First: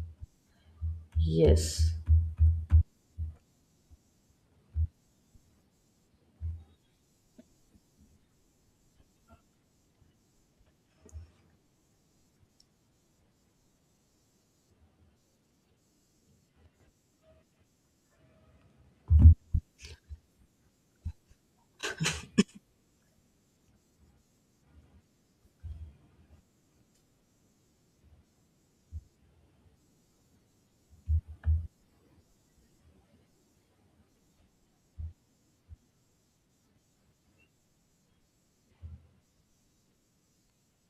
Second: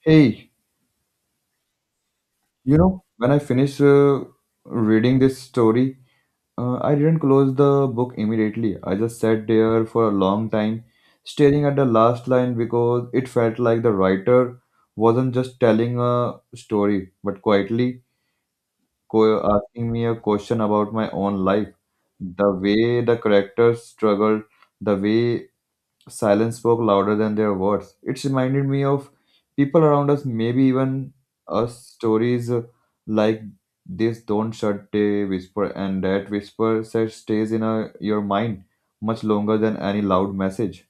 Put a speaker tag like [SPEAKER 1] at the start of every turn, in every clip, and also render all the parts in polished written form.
[SPEAKER 1] Hey,
[SPEAKER 2] Yes.
[SPEAKER 1] you know, when I finished reading this story, I didn't close the book immediately. I just sat there for a long time, staring at the last line because it felt like the writer wasn't just telling a story, but quietly asking me a question about my own life. The way the characters struggled, the way silence spoke louder than their words. It reminded me of people around us, maybe even us. Stories like this don't shut a whisper, and that whisper that stays in your mind much longer than any loud message.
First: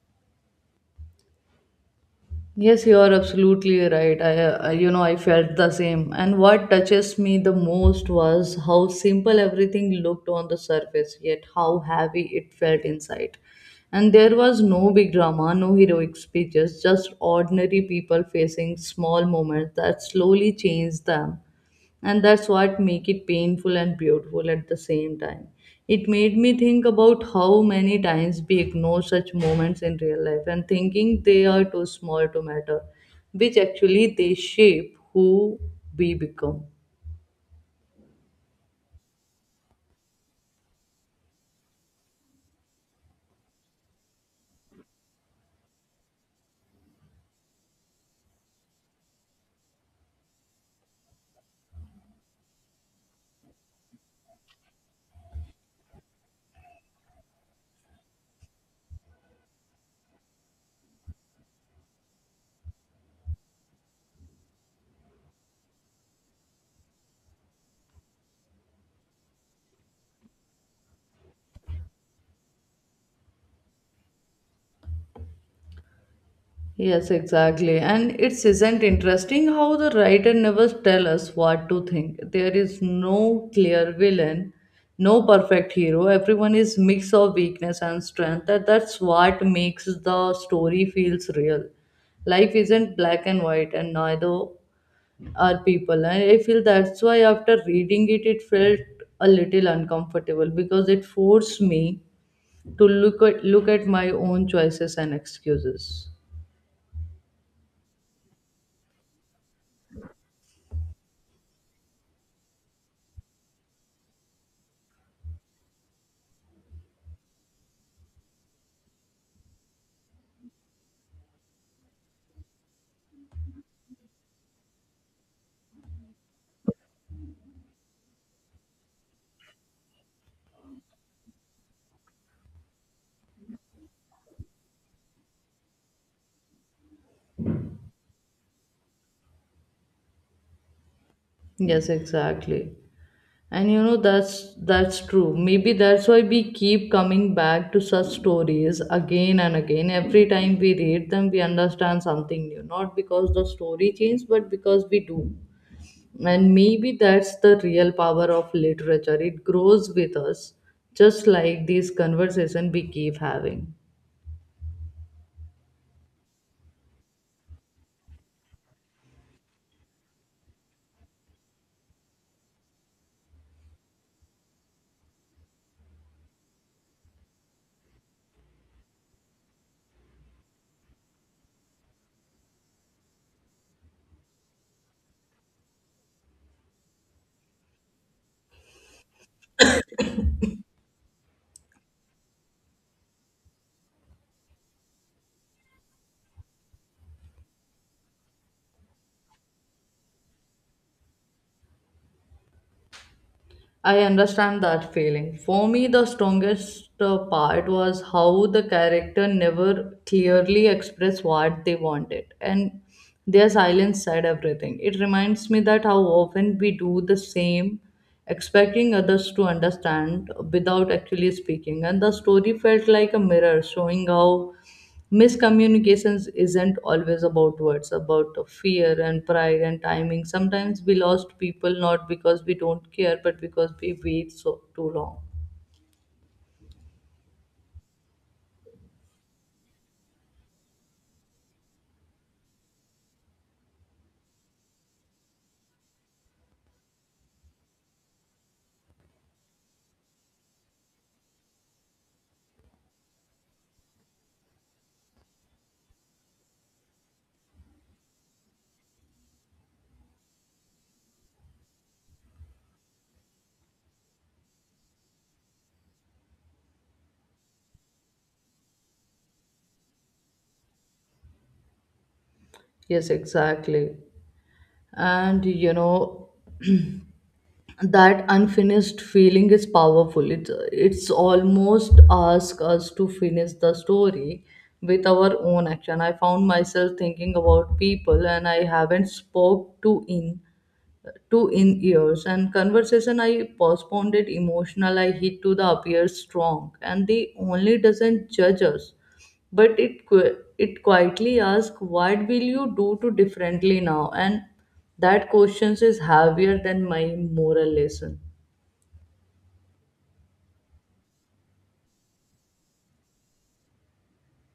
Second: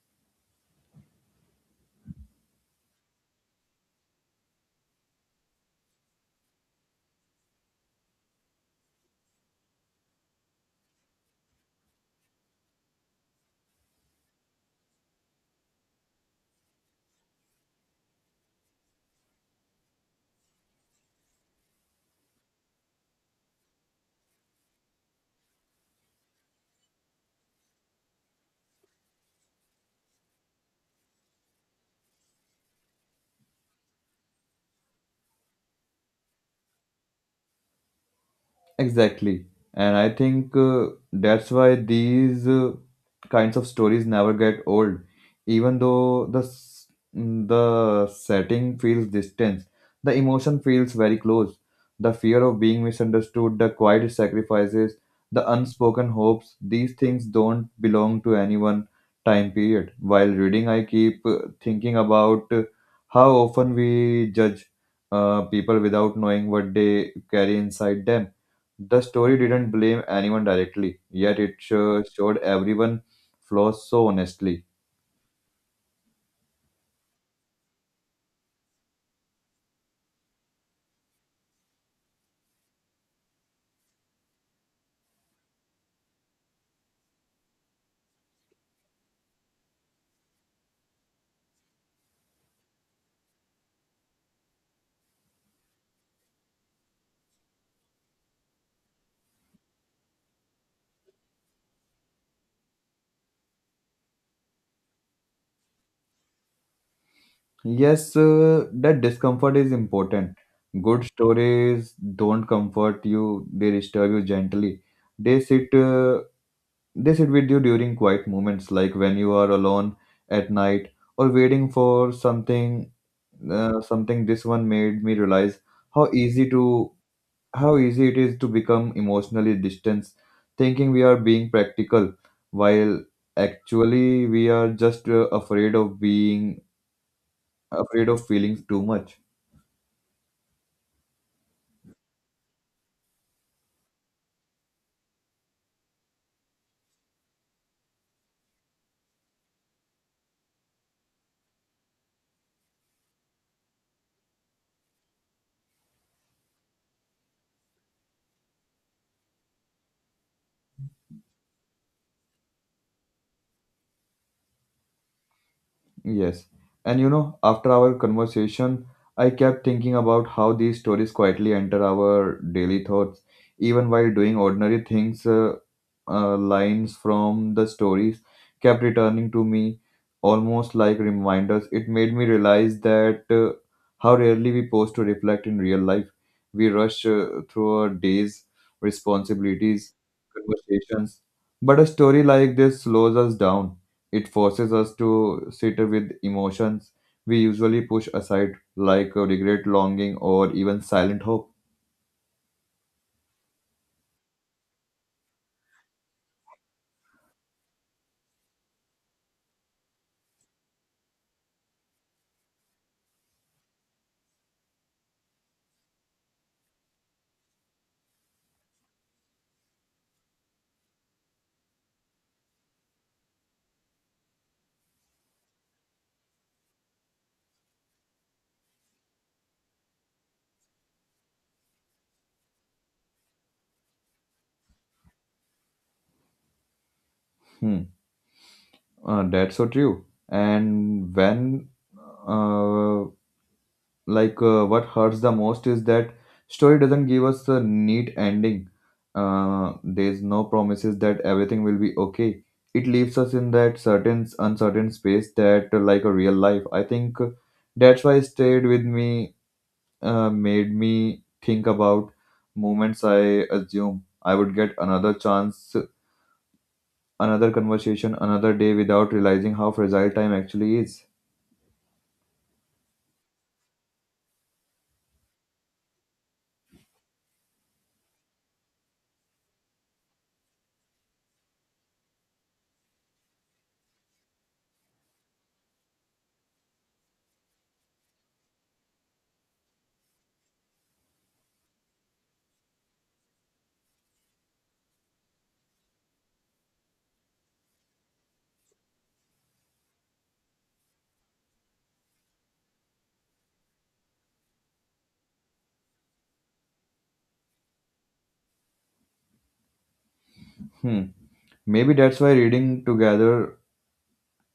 [SPEAKER 2] Yes, you are absolutely right. I, I felt the same. And what touches me the most was how simple everything looked on the surface, yet how heavy it felt inside. And there was no big drama, no heroic speeches, just ordinary people facing small moments that slowly changed them, and that's what make it painful and beautiful at the same time. It made me think about how many times we ignore such moments in real life and thinking they are too small to matter, which actually they shape who we become.
[SPEAKER 1] Exactly. And I think that's why these kinds of stories never get old. Even though the setting feels distant, the emotion feels very close. The fear of being misunderstood, the quiet sacrifices, the unspoken hopes, these things don't belong to any one time period. While reading, I keep thinking about how often we judge people without knowing what they carry inside them. The story didn't blame anyone directly, yet it showed everyone flaws so honestly.
[SPEAKER 2] Yes, exactly. And it's isn't interesting how the writer never tell us what to think. There is no clear villain, no perfect hero. Everyone is mix of weakness and strength. That's what makes the story feels real. Life isn't black and white, and neither are people. And I feel that's why after reading it, it felt a little uncomfortable because it forced me to look at my own choices and excuses.
[SPEAKER 1] Yes, that discomfort is important. Good stories don't comfort you; they disturb you gently. They sit, uh, they sit with you during quiet moments, like when you are alone at night or waiting for something. Something this one made me realize how easy to how easy it is to become emotionally distant, thinking we are being practical while actually we are just afraid of feeling too much.
[SPEAKER 2] Yes, exactly. And you know that's true. Maybe that's why we keep coming back to such stories again and again. Every time we read them, we understand something new. Not because the story changed, but because we do. And maybe that's the real power of literature. It grows with us, just like these conversation we keep having.
[SPEAKER 1] Yes. And you know, after our conversation, I kept thinking about how these stories quietly enter our daily thoughts, even while doing ordinary things. Lines from the stories kept returning to me almost like reminders. It made me realize that how rarely we pause to reflect in real life. We rush through our days, responsibilities, conversations. But a story like this slows us down. It forces us to sit with emotions we usually push aside, like regret, longing, or even silent hope.
[SPEAKER 2] I understand that feeling. For me, the strongest part was how the character never clearly expressed what they wanted, and their silence said everything. It reminds me that how often we do the same, expecting others to understand without actually speaking, and the story felt like a mirror showing how miscommunications isn't always about words, about fear and pride and timing. Sometimes we lost people not because we don't care, but because we wait so too long.
[SPEAKER 1] Hmm. That's so true. Uh, what hurts the most is that story doesn't give us a neat ending. There's no promises that everything will be okay. It leaves us in that certain uncertain space that, a real life. I think that's why it stayed with me, made me think about moments I assume I would get another chance, another conversation, another day without realizing how fragile time actually is.
[SPEAKER 2] Yes, exactly. And you know, that unfinished feeling is powerful. It's almost ask us to finish the story with our own action. I found myself thinking about people and I haven't spoke to in years, and conversation I postponed it emotional I hit to the appears strong and the only doesn't judge us, but it it quietly asks what will you do to differently now, and that question is heavier than my moral lesson.
[SPEAKER 1] Hmm. Maybe that's why reading together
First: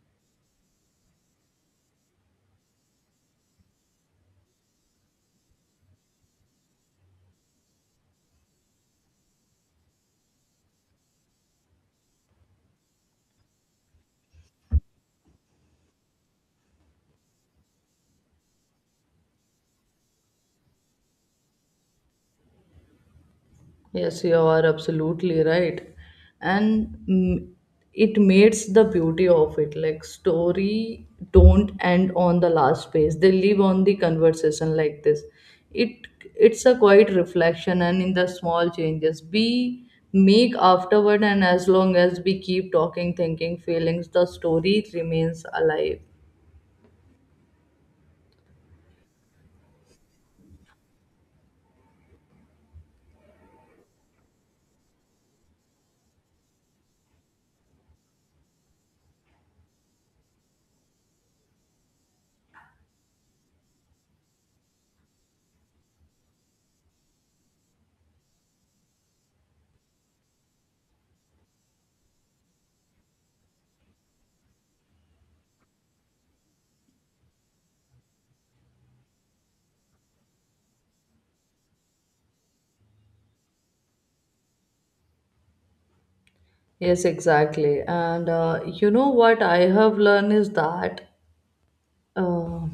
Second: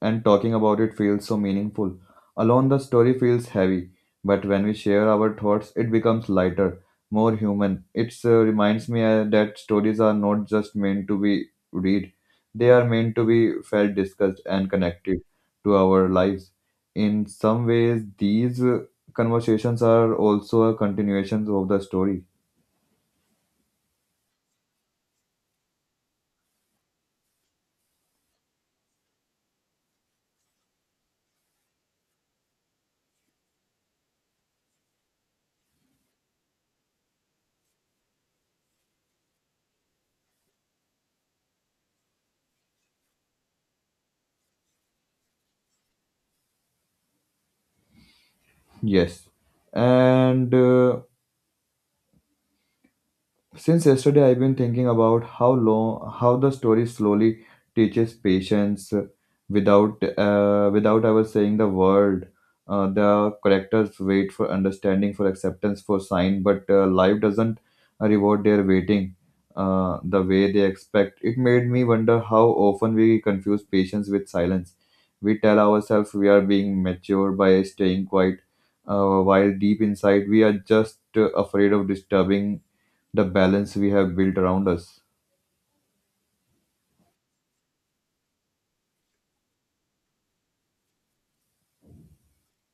[SPEAKER 1] and talking about it feels so meaningful. Alone, the story feels heavy, but when we share our thoughts, it becomes lighter, more human. It reminds me that stories are not just meant to be read, they are meant to be felt, discussed, and connected to our lives. In some ways, these conversations are also a continuation of the story.
[SPEAKER 2] Yes, you are absolutely right. And it makes the beauty of it. Like story don't end on the last page. They live on the conversation like this. It it's a quiet reflection and in the small changes we make afterward, and as long as we keep talking, thinking, feelings, the story remains alive.
[SPEAKER 1] Yes. And. Since yesterday, I've been thinking about how the story slowly teaches patience without ever saying the word. The characters wait for understanding, for acceptance, for sign, but life doesn't reward their waiting the way they expect. It made me wonder how often we confuse patience with silence. We tell ourselves we are being mature by staying quiet, while deep inside we are just afraid of disturbing the balance we have built around us.
[SPEAKER 2] Yes, exactly. And you know what I have learned is that, uh,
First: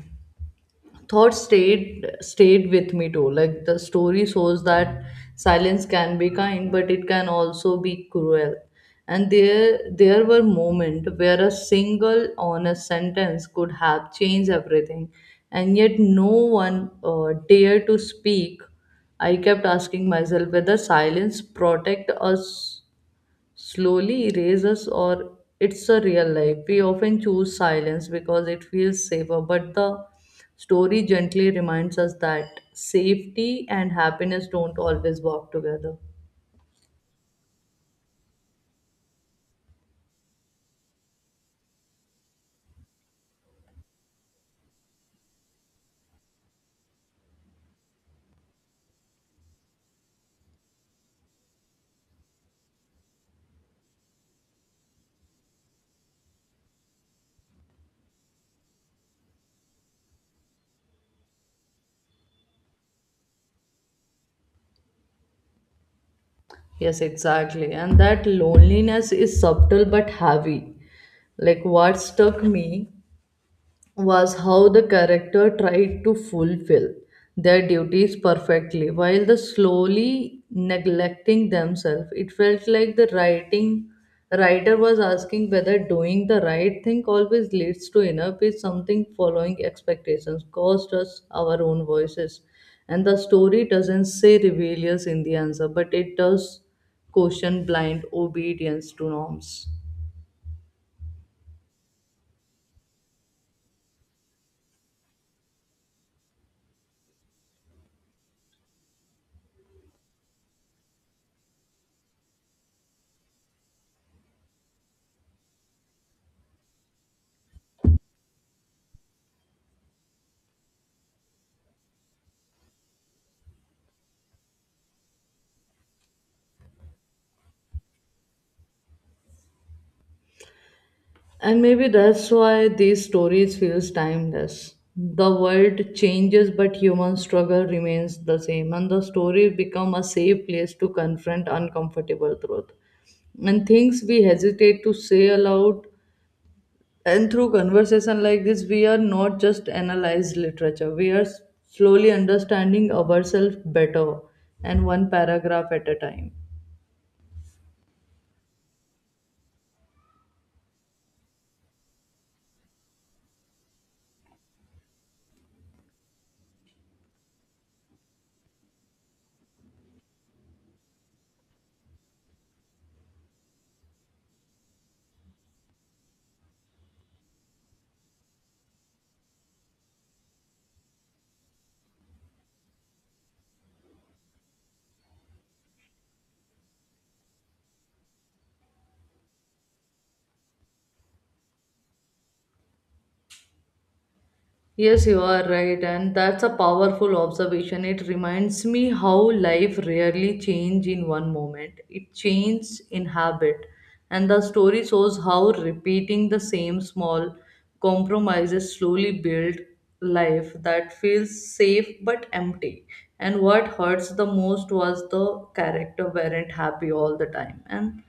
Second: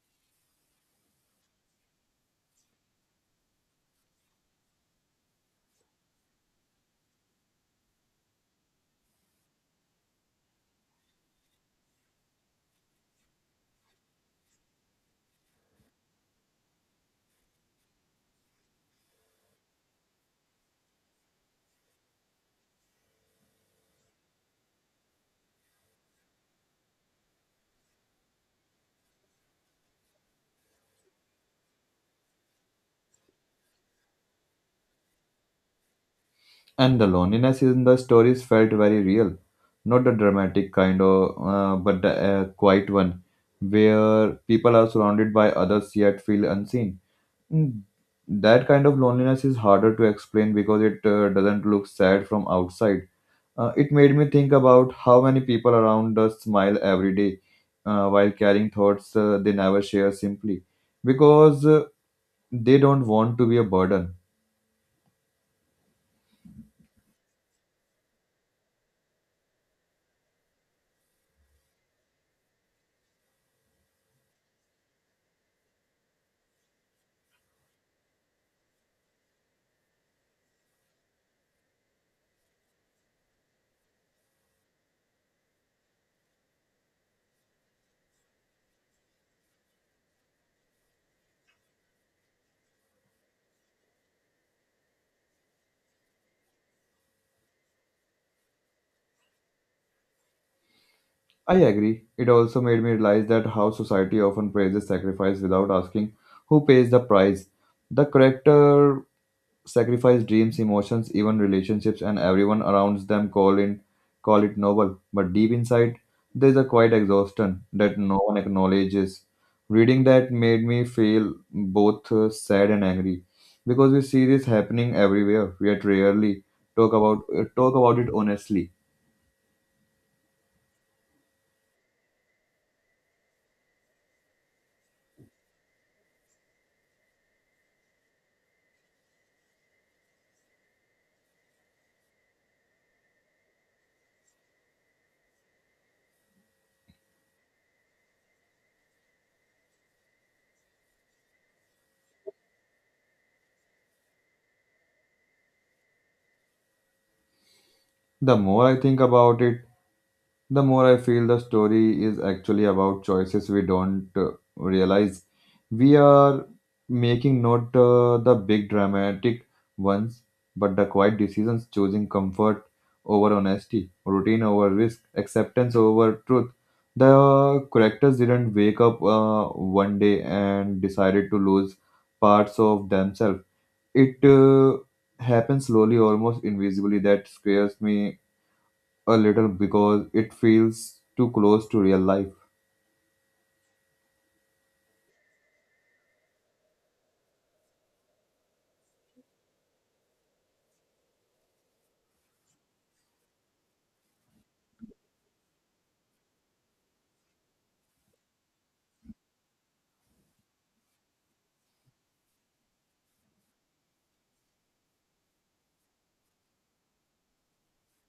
[SPEAKER 2] thought stayed with me too. Like the story shows that silence can be kind but it can also be cruel, and there were moments where a single honest sentence could have changed everything, and yet no one dared to speak. I kept asking myself whether silence protect us slowly erases or it's a real life. We often choose silence because it feels safer, but the story gently reminds us that safety and happiness don't always walk together.
[SPEAKER 1] And the loneliness in the stories felt very real, not the dramatic but the quiet one, where people are surrounded by others yet feel unseen. Mm, that kind of loneliness is harder to explain because it doesn't look sad from outside. It made me think about how many people around us smile every day while carrying thoughts they never share simply because they don't want to be a burden.
[SPEAKER 2] Yes, exactly. And that loneliness is subtle but heavy. Like what struck me was how the character tried to fulfill their duties perfectly while the slowly neglecting themselves. It felt like the writing writer was asking whether doing the right thing always leads to inner peace, something following expectations caused us our own voices, and the story doesn't say rebellious in the answer, but it does question blind obedience to norms.
[SPEAKER 1] I agree. It also made me realize that how society often praises sacrifice without asking who pays the price. The character sacrifice dreams, emotions, even relationships, and everyone around them call it noble. But deep inside, there's a quiet exhaustion that no one acknowledges. Reading that made me feel both sad and angry because we see this happening everywhere, yet rarely talk about it honestly.
[SPEAKER 2] And maybe that's why these stories feels timeless. The world changes but human struggle remains the same, and the stories become a safe place to confront uncomfortable truth. And things we hesitate to say aloud, and through conversation like this we are not just analyze literature. We are slowly understanding ourselves better, and one paragraph at a time.
[SPEAKER 1] The more I think about it, the more I feel the story is actually about choices we don't realize we are making, not the big dramatic ones, but the quiet decisions, choosing comfort over honesty, routine over risk, acceptance over truth. The characters didn't wake up one day and decided to lose parts of themselves. It happened slowly, almost invisibly. That scares me a little because it feels too close to real life.
[SPEAKER 2] Yes, you are right, and that's a powerful observation. It reminds me how life rarely changes in one moment. It changes in habit, and the story shows how repeating the same small compromises slowly build life that feels safe but empty. And what hurts the most was the character weren't happy all the time, and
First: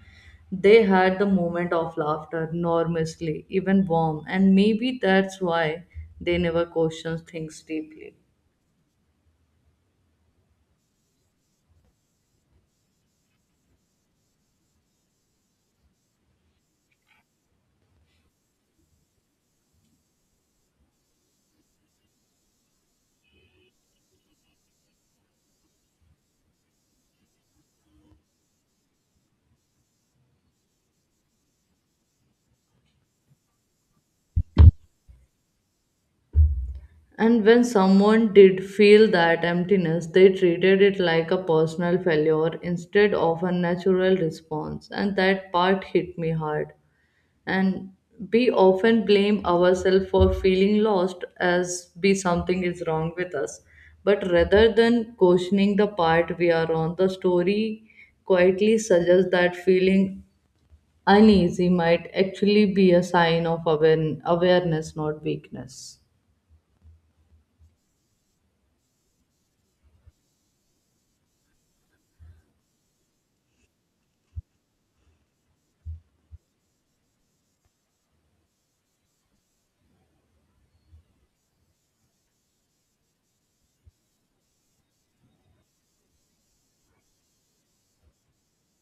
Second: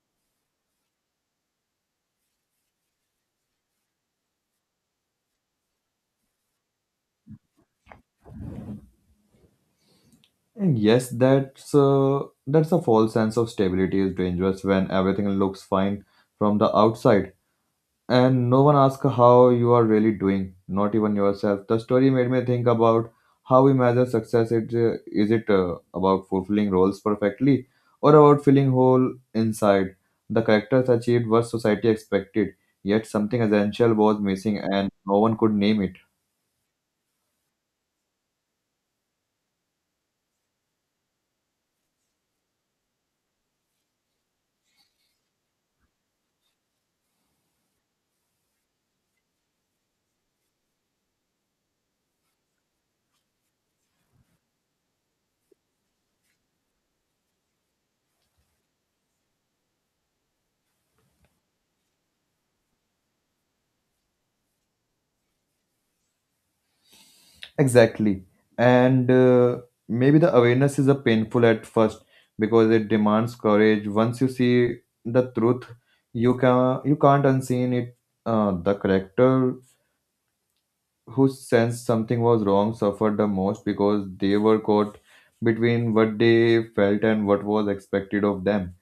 [SPEAKER 2] they had the moment of laughter enormously, even warm, and maybe that's why they never questioned things deeply.
[SPEAKER 1] And yes, that's a false sense of stability is dangerous when everything looks fine from the outside and no one asks how you are really doing, not even yourself. The story made me think about how we measure success. It is it about fulfilling roles perfectly or about feeling whole inside. The characters achieved what society expected, yet something essential was missing and no one could name it.
[SPEAKER 2] And when someone did feel that emptiness, they treated it like a personal failure instead of a natural response, and that part hit me hard. And we often blame ourselves for feeling lost as be something is wrong with us, but rather than questioning the part we are on, the story quietly suggests that feeling uneasy might actually be a sign of awareness, not weakness.
[SPEAKER 1] Exactly. And maybe the awareness is a painful at first because it demands courage. Once you see the truth, you can't unseen it. The character who sensed something was wrong suffered the most because they were caught between what they felt and what was expected of them.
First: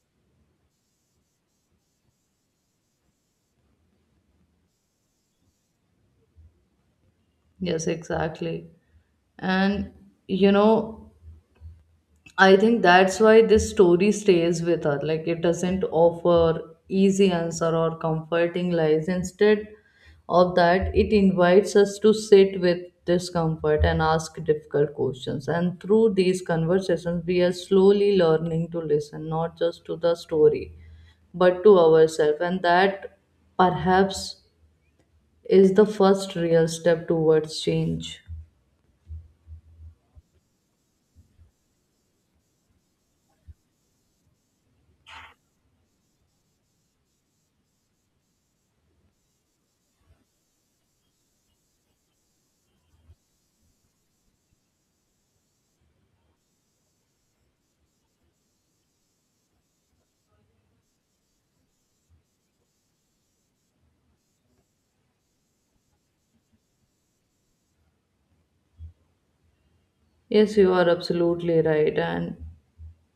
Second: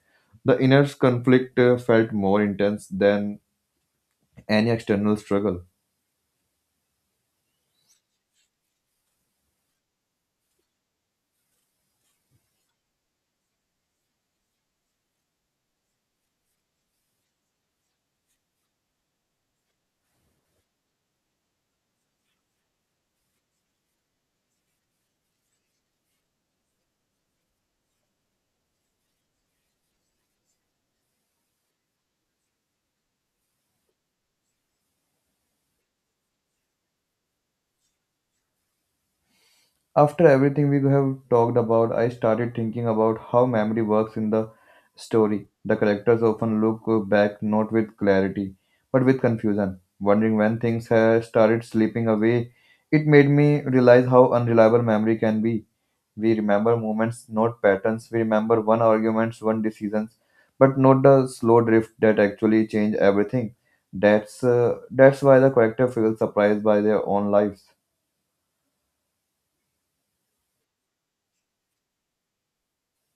[SPEAKER 1] The inner conflict felt more intense than any external struggle.
[SPEAKER 2] Yes, exactly. And you know, I think that's why this story stays with her. Like it doesn't offer easy answer or comforting lies. Instead of that, it invites us to sit with discomfort and ask difficult questions. And through these conversations, we are slowly learning to listen, not just to the story, but to ourselves. And that, perhaps, is the first real step towards change.
[SPEAKER 1] After everything we have talked about, I started thinking about how memory works in the story. The characters often look back not with clarity, but with confusion, wondering when things have started slipping away. It made me realize how unreliable memory can be. We remember moments, not patterns. We remember one arguments, one decisions, but not the slow drift that actually change everything. That's why the character feels surprised by their own lives.
[SPEAKER 2] Yes, you are absolutely right. And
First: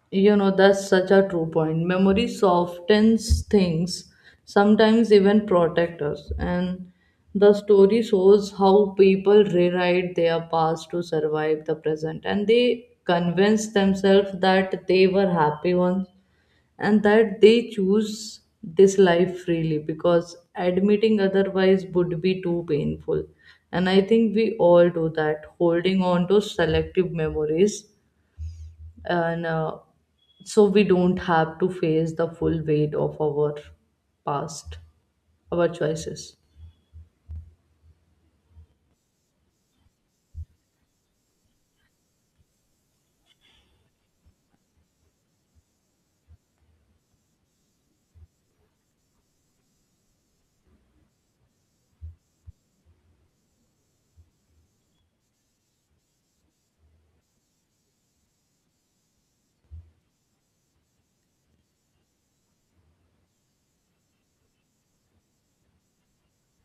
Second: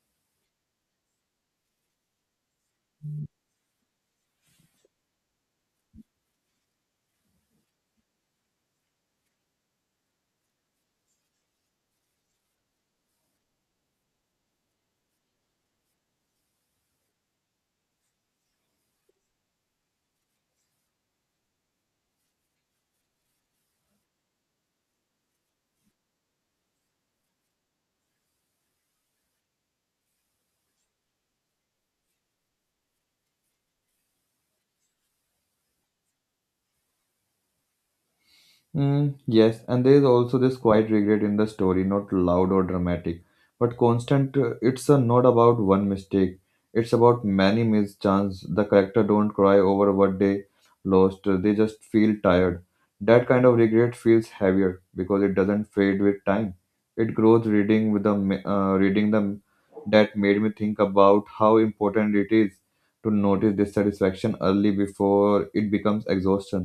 [SPEAKER 2] you know, that's such a true point. Memory softens things, sometimes even protect us. And the story shows how people rewrite their past to survive the present. And they convince themselves that they were happy ones, and that they choose this life freely because admitting otherwise would be too painful. And I think we all do that, holding on to selective memories and, so we don't have to face the full weight of our past, our choices.
[SPEAKER 1] Mm, yes, and there is also this quiet regret in the story, not loud or dramatic, but constant. It's not about one mistake; it's about many missed chances. The character don't cry over what they lost; they just feel tired. That kind of regret feels heavier because it doesn't fade with time. It grows reading the that made me think about how important it is to notice dissatisfaction early before it becomes exhaustion.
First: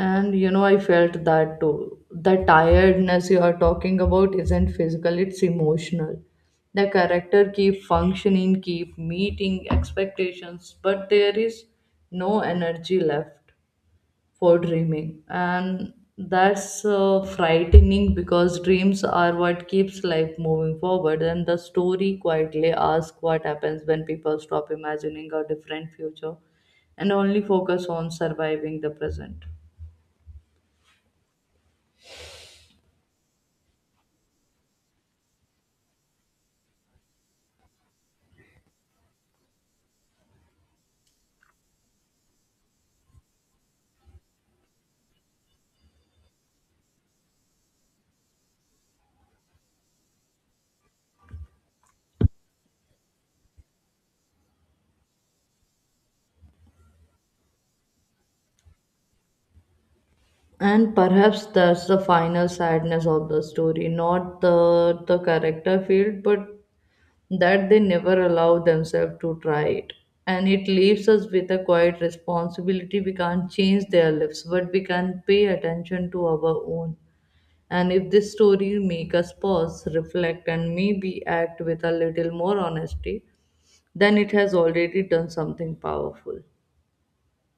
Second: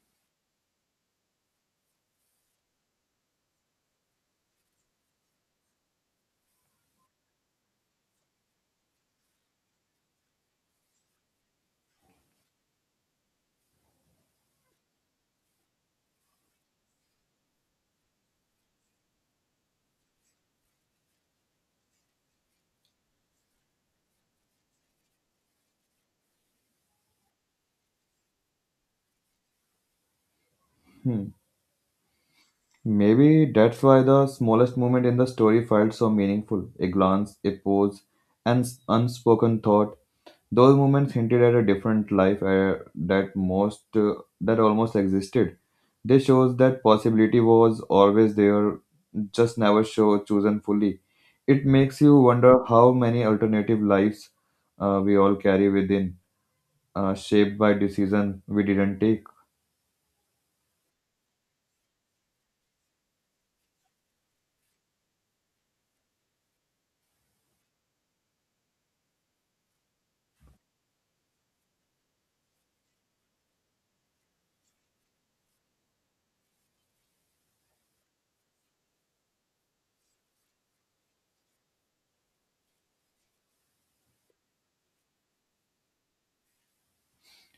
[SPEAKER 2] And you know, I felt that too. The tiredness you are talking about isn't physical, it's emotional. The character keep functioning, keep meeting expectations, but there is no energy left for dreaming. And that's frightening because dreams are what keeps life moving forward, and the story quietly asks what happens when people stop imagining a different future and only focus on surviving the present.
[SPEAKER 1] Hmm. Maybe that's why the smallest moment in the story felt so meaningful. A glance, a pose, unspoken thought. Those moments hinted at a different life that most uh, that almost existed. They shows that possibility was always there, just never show chosen fully. It makes you wonder how many alternative lives we all carry within, shaped by decision we didn't take.
[SPEAKER 2] And perhaps that's the final sadness of the story, not the character field, but that they never allow themselves to try it. And it leaves us with a quiet responsibility. We can't change their lives, but we can pay attention to our own. And if this story make us pause, reflect, and maybe act with a little more honesty, then it has already done something powerful.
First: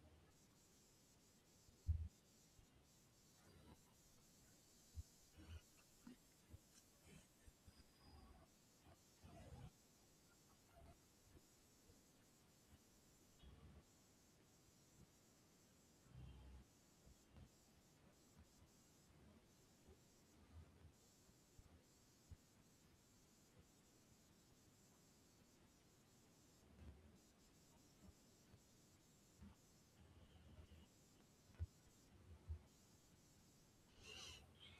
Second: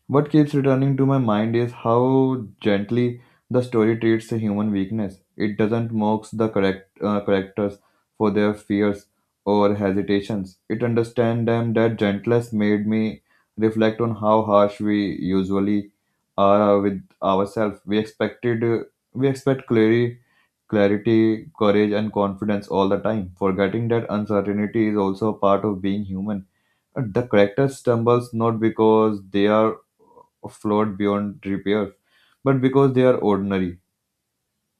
[SPEAKER 1] What keeps returning to my mind is how gently the story treats a human weakness. It doesn't mock the correct characters for their fears or hesitations. It understands them that gentleness made me reflect on how harsh we usually are with ourselves. We expect clarity, clarity, courage, and confidence all the time, forgetting that uncertainty is also a part of being human. The character stumbles not because they are flawed beyond repair, but because they are ordinary.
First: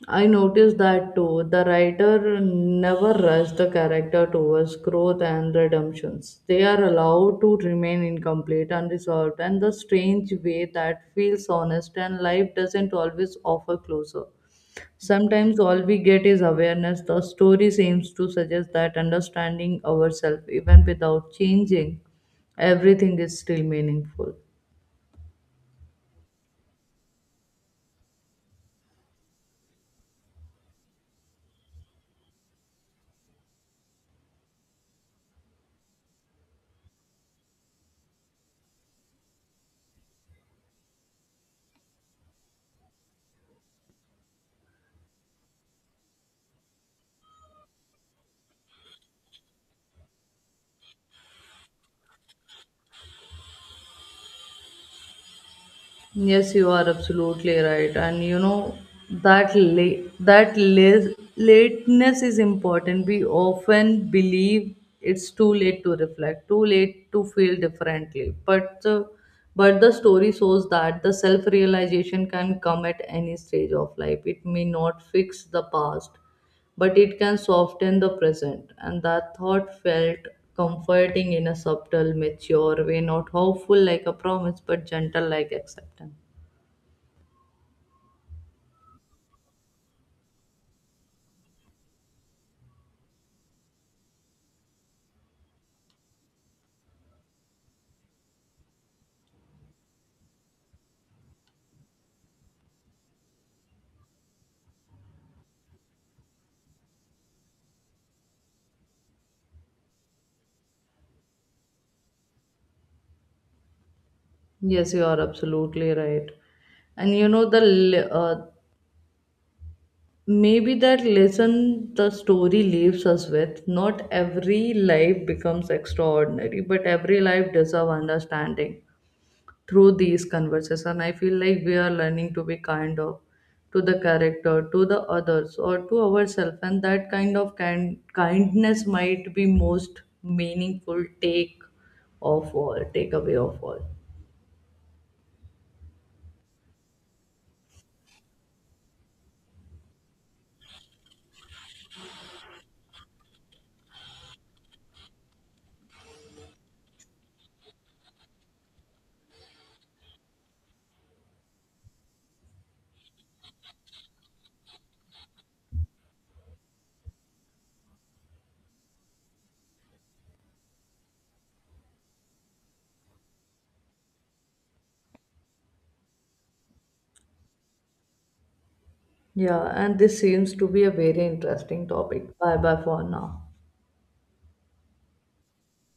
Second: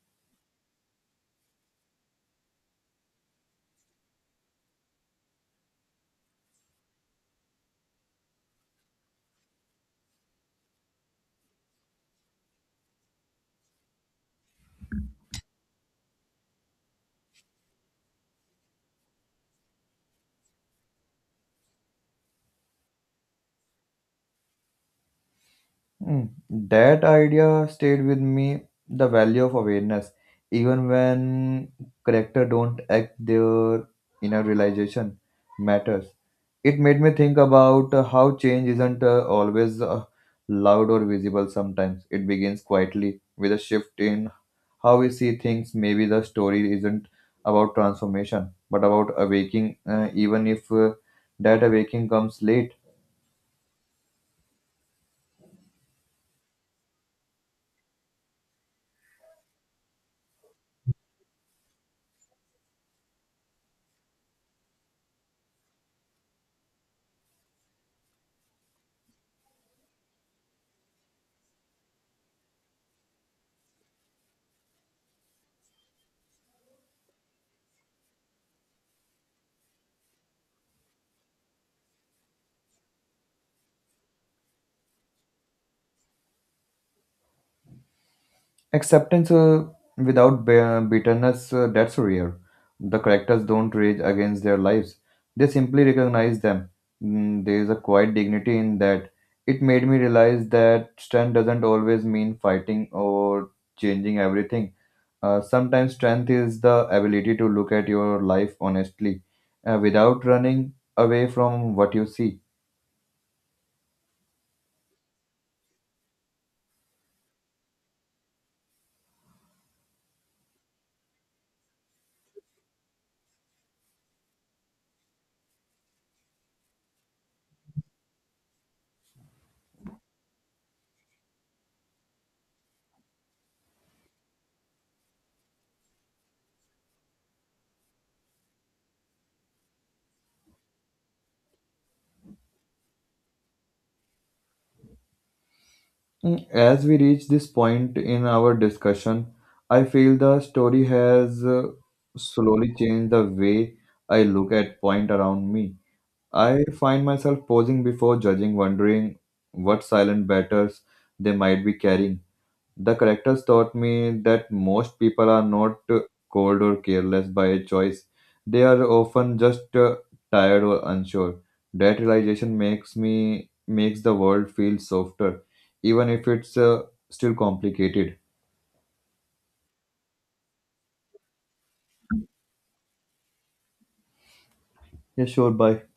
[SPEAKER 2] I noticed that too. The writer never rushed the character towards growth and redemptions. They are allowed to remain incomplete, unresolved, and the strange way that feels honest, and life doesn't always offer closure. Sometimes all we get is awareness. The story seems to suggest that understanding ourselves, even without changing everything, is still meaningful.
[SPEAKER 1] Hmm. That idea stayed with me the value of awareness. Even when character don't act their inner realization matters. It made me think about how change isn't always loud or visible sometimes. It begins quietly with a shift in how we see things. Maybe the story isn't about transformation, but about awaking, even if that awaking comes late.
[SPEAKER 2] Yes, you are absolutely right. And you know, lateness is important. We often believe it's too late to reflect, too late to feel differently. But the story shows that the self realization can come at any stage of life. It may not fix the past, but it can soften the present. And that thought felt comforting in a subtle, mature way, not hopeful like a promise, but gentle like acceptance.
[SPEAKER 1] Acceptance without bitterness, that's rare. The characters don't rage against their lives, they simply recognize them. Mm, there is a quiet dignity in that. It made me realize that strength doesn't always mean fighting or changing everything. Sometimes strength is the ability to look at your life honestly without running away from what you see.
[SPEAKER 2] Yes, you are absolutely right. And you know, the maybe that lesson the story leaves us with, not every life becomes extraordinary, but every life deserves understanding through these conversations. And I feel like we are learning to be kind of to the character, to the others, or to ourselves, and that kind of kind kindness might be most meaningful takeaway of all.
[SPEAKER 1] Mm, as we reach this point in our discussion, I feel the story has slowly changed the way I look at point around me. I find myself pausing before judging, wondering what silent batters they might be carrying. The characters taught me that most people are not cold or careless by choice. They are often just tired or unsure. That realization makes me makes the world feel softer, even if it's still complicated.
[SPEAKER 2] Yeah, and this seems to be a very interesting topic. Bye bye for now.
[SPEAKER 1] Yeah, sure. Bye.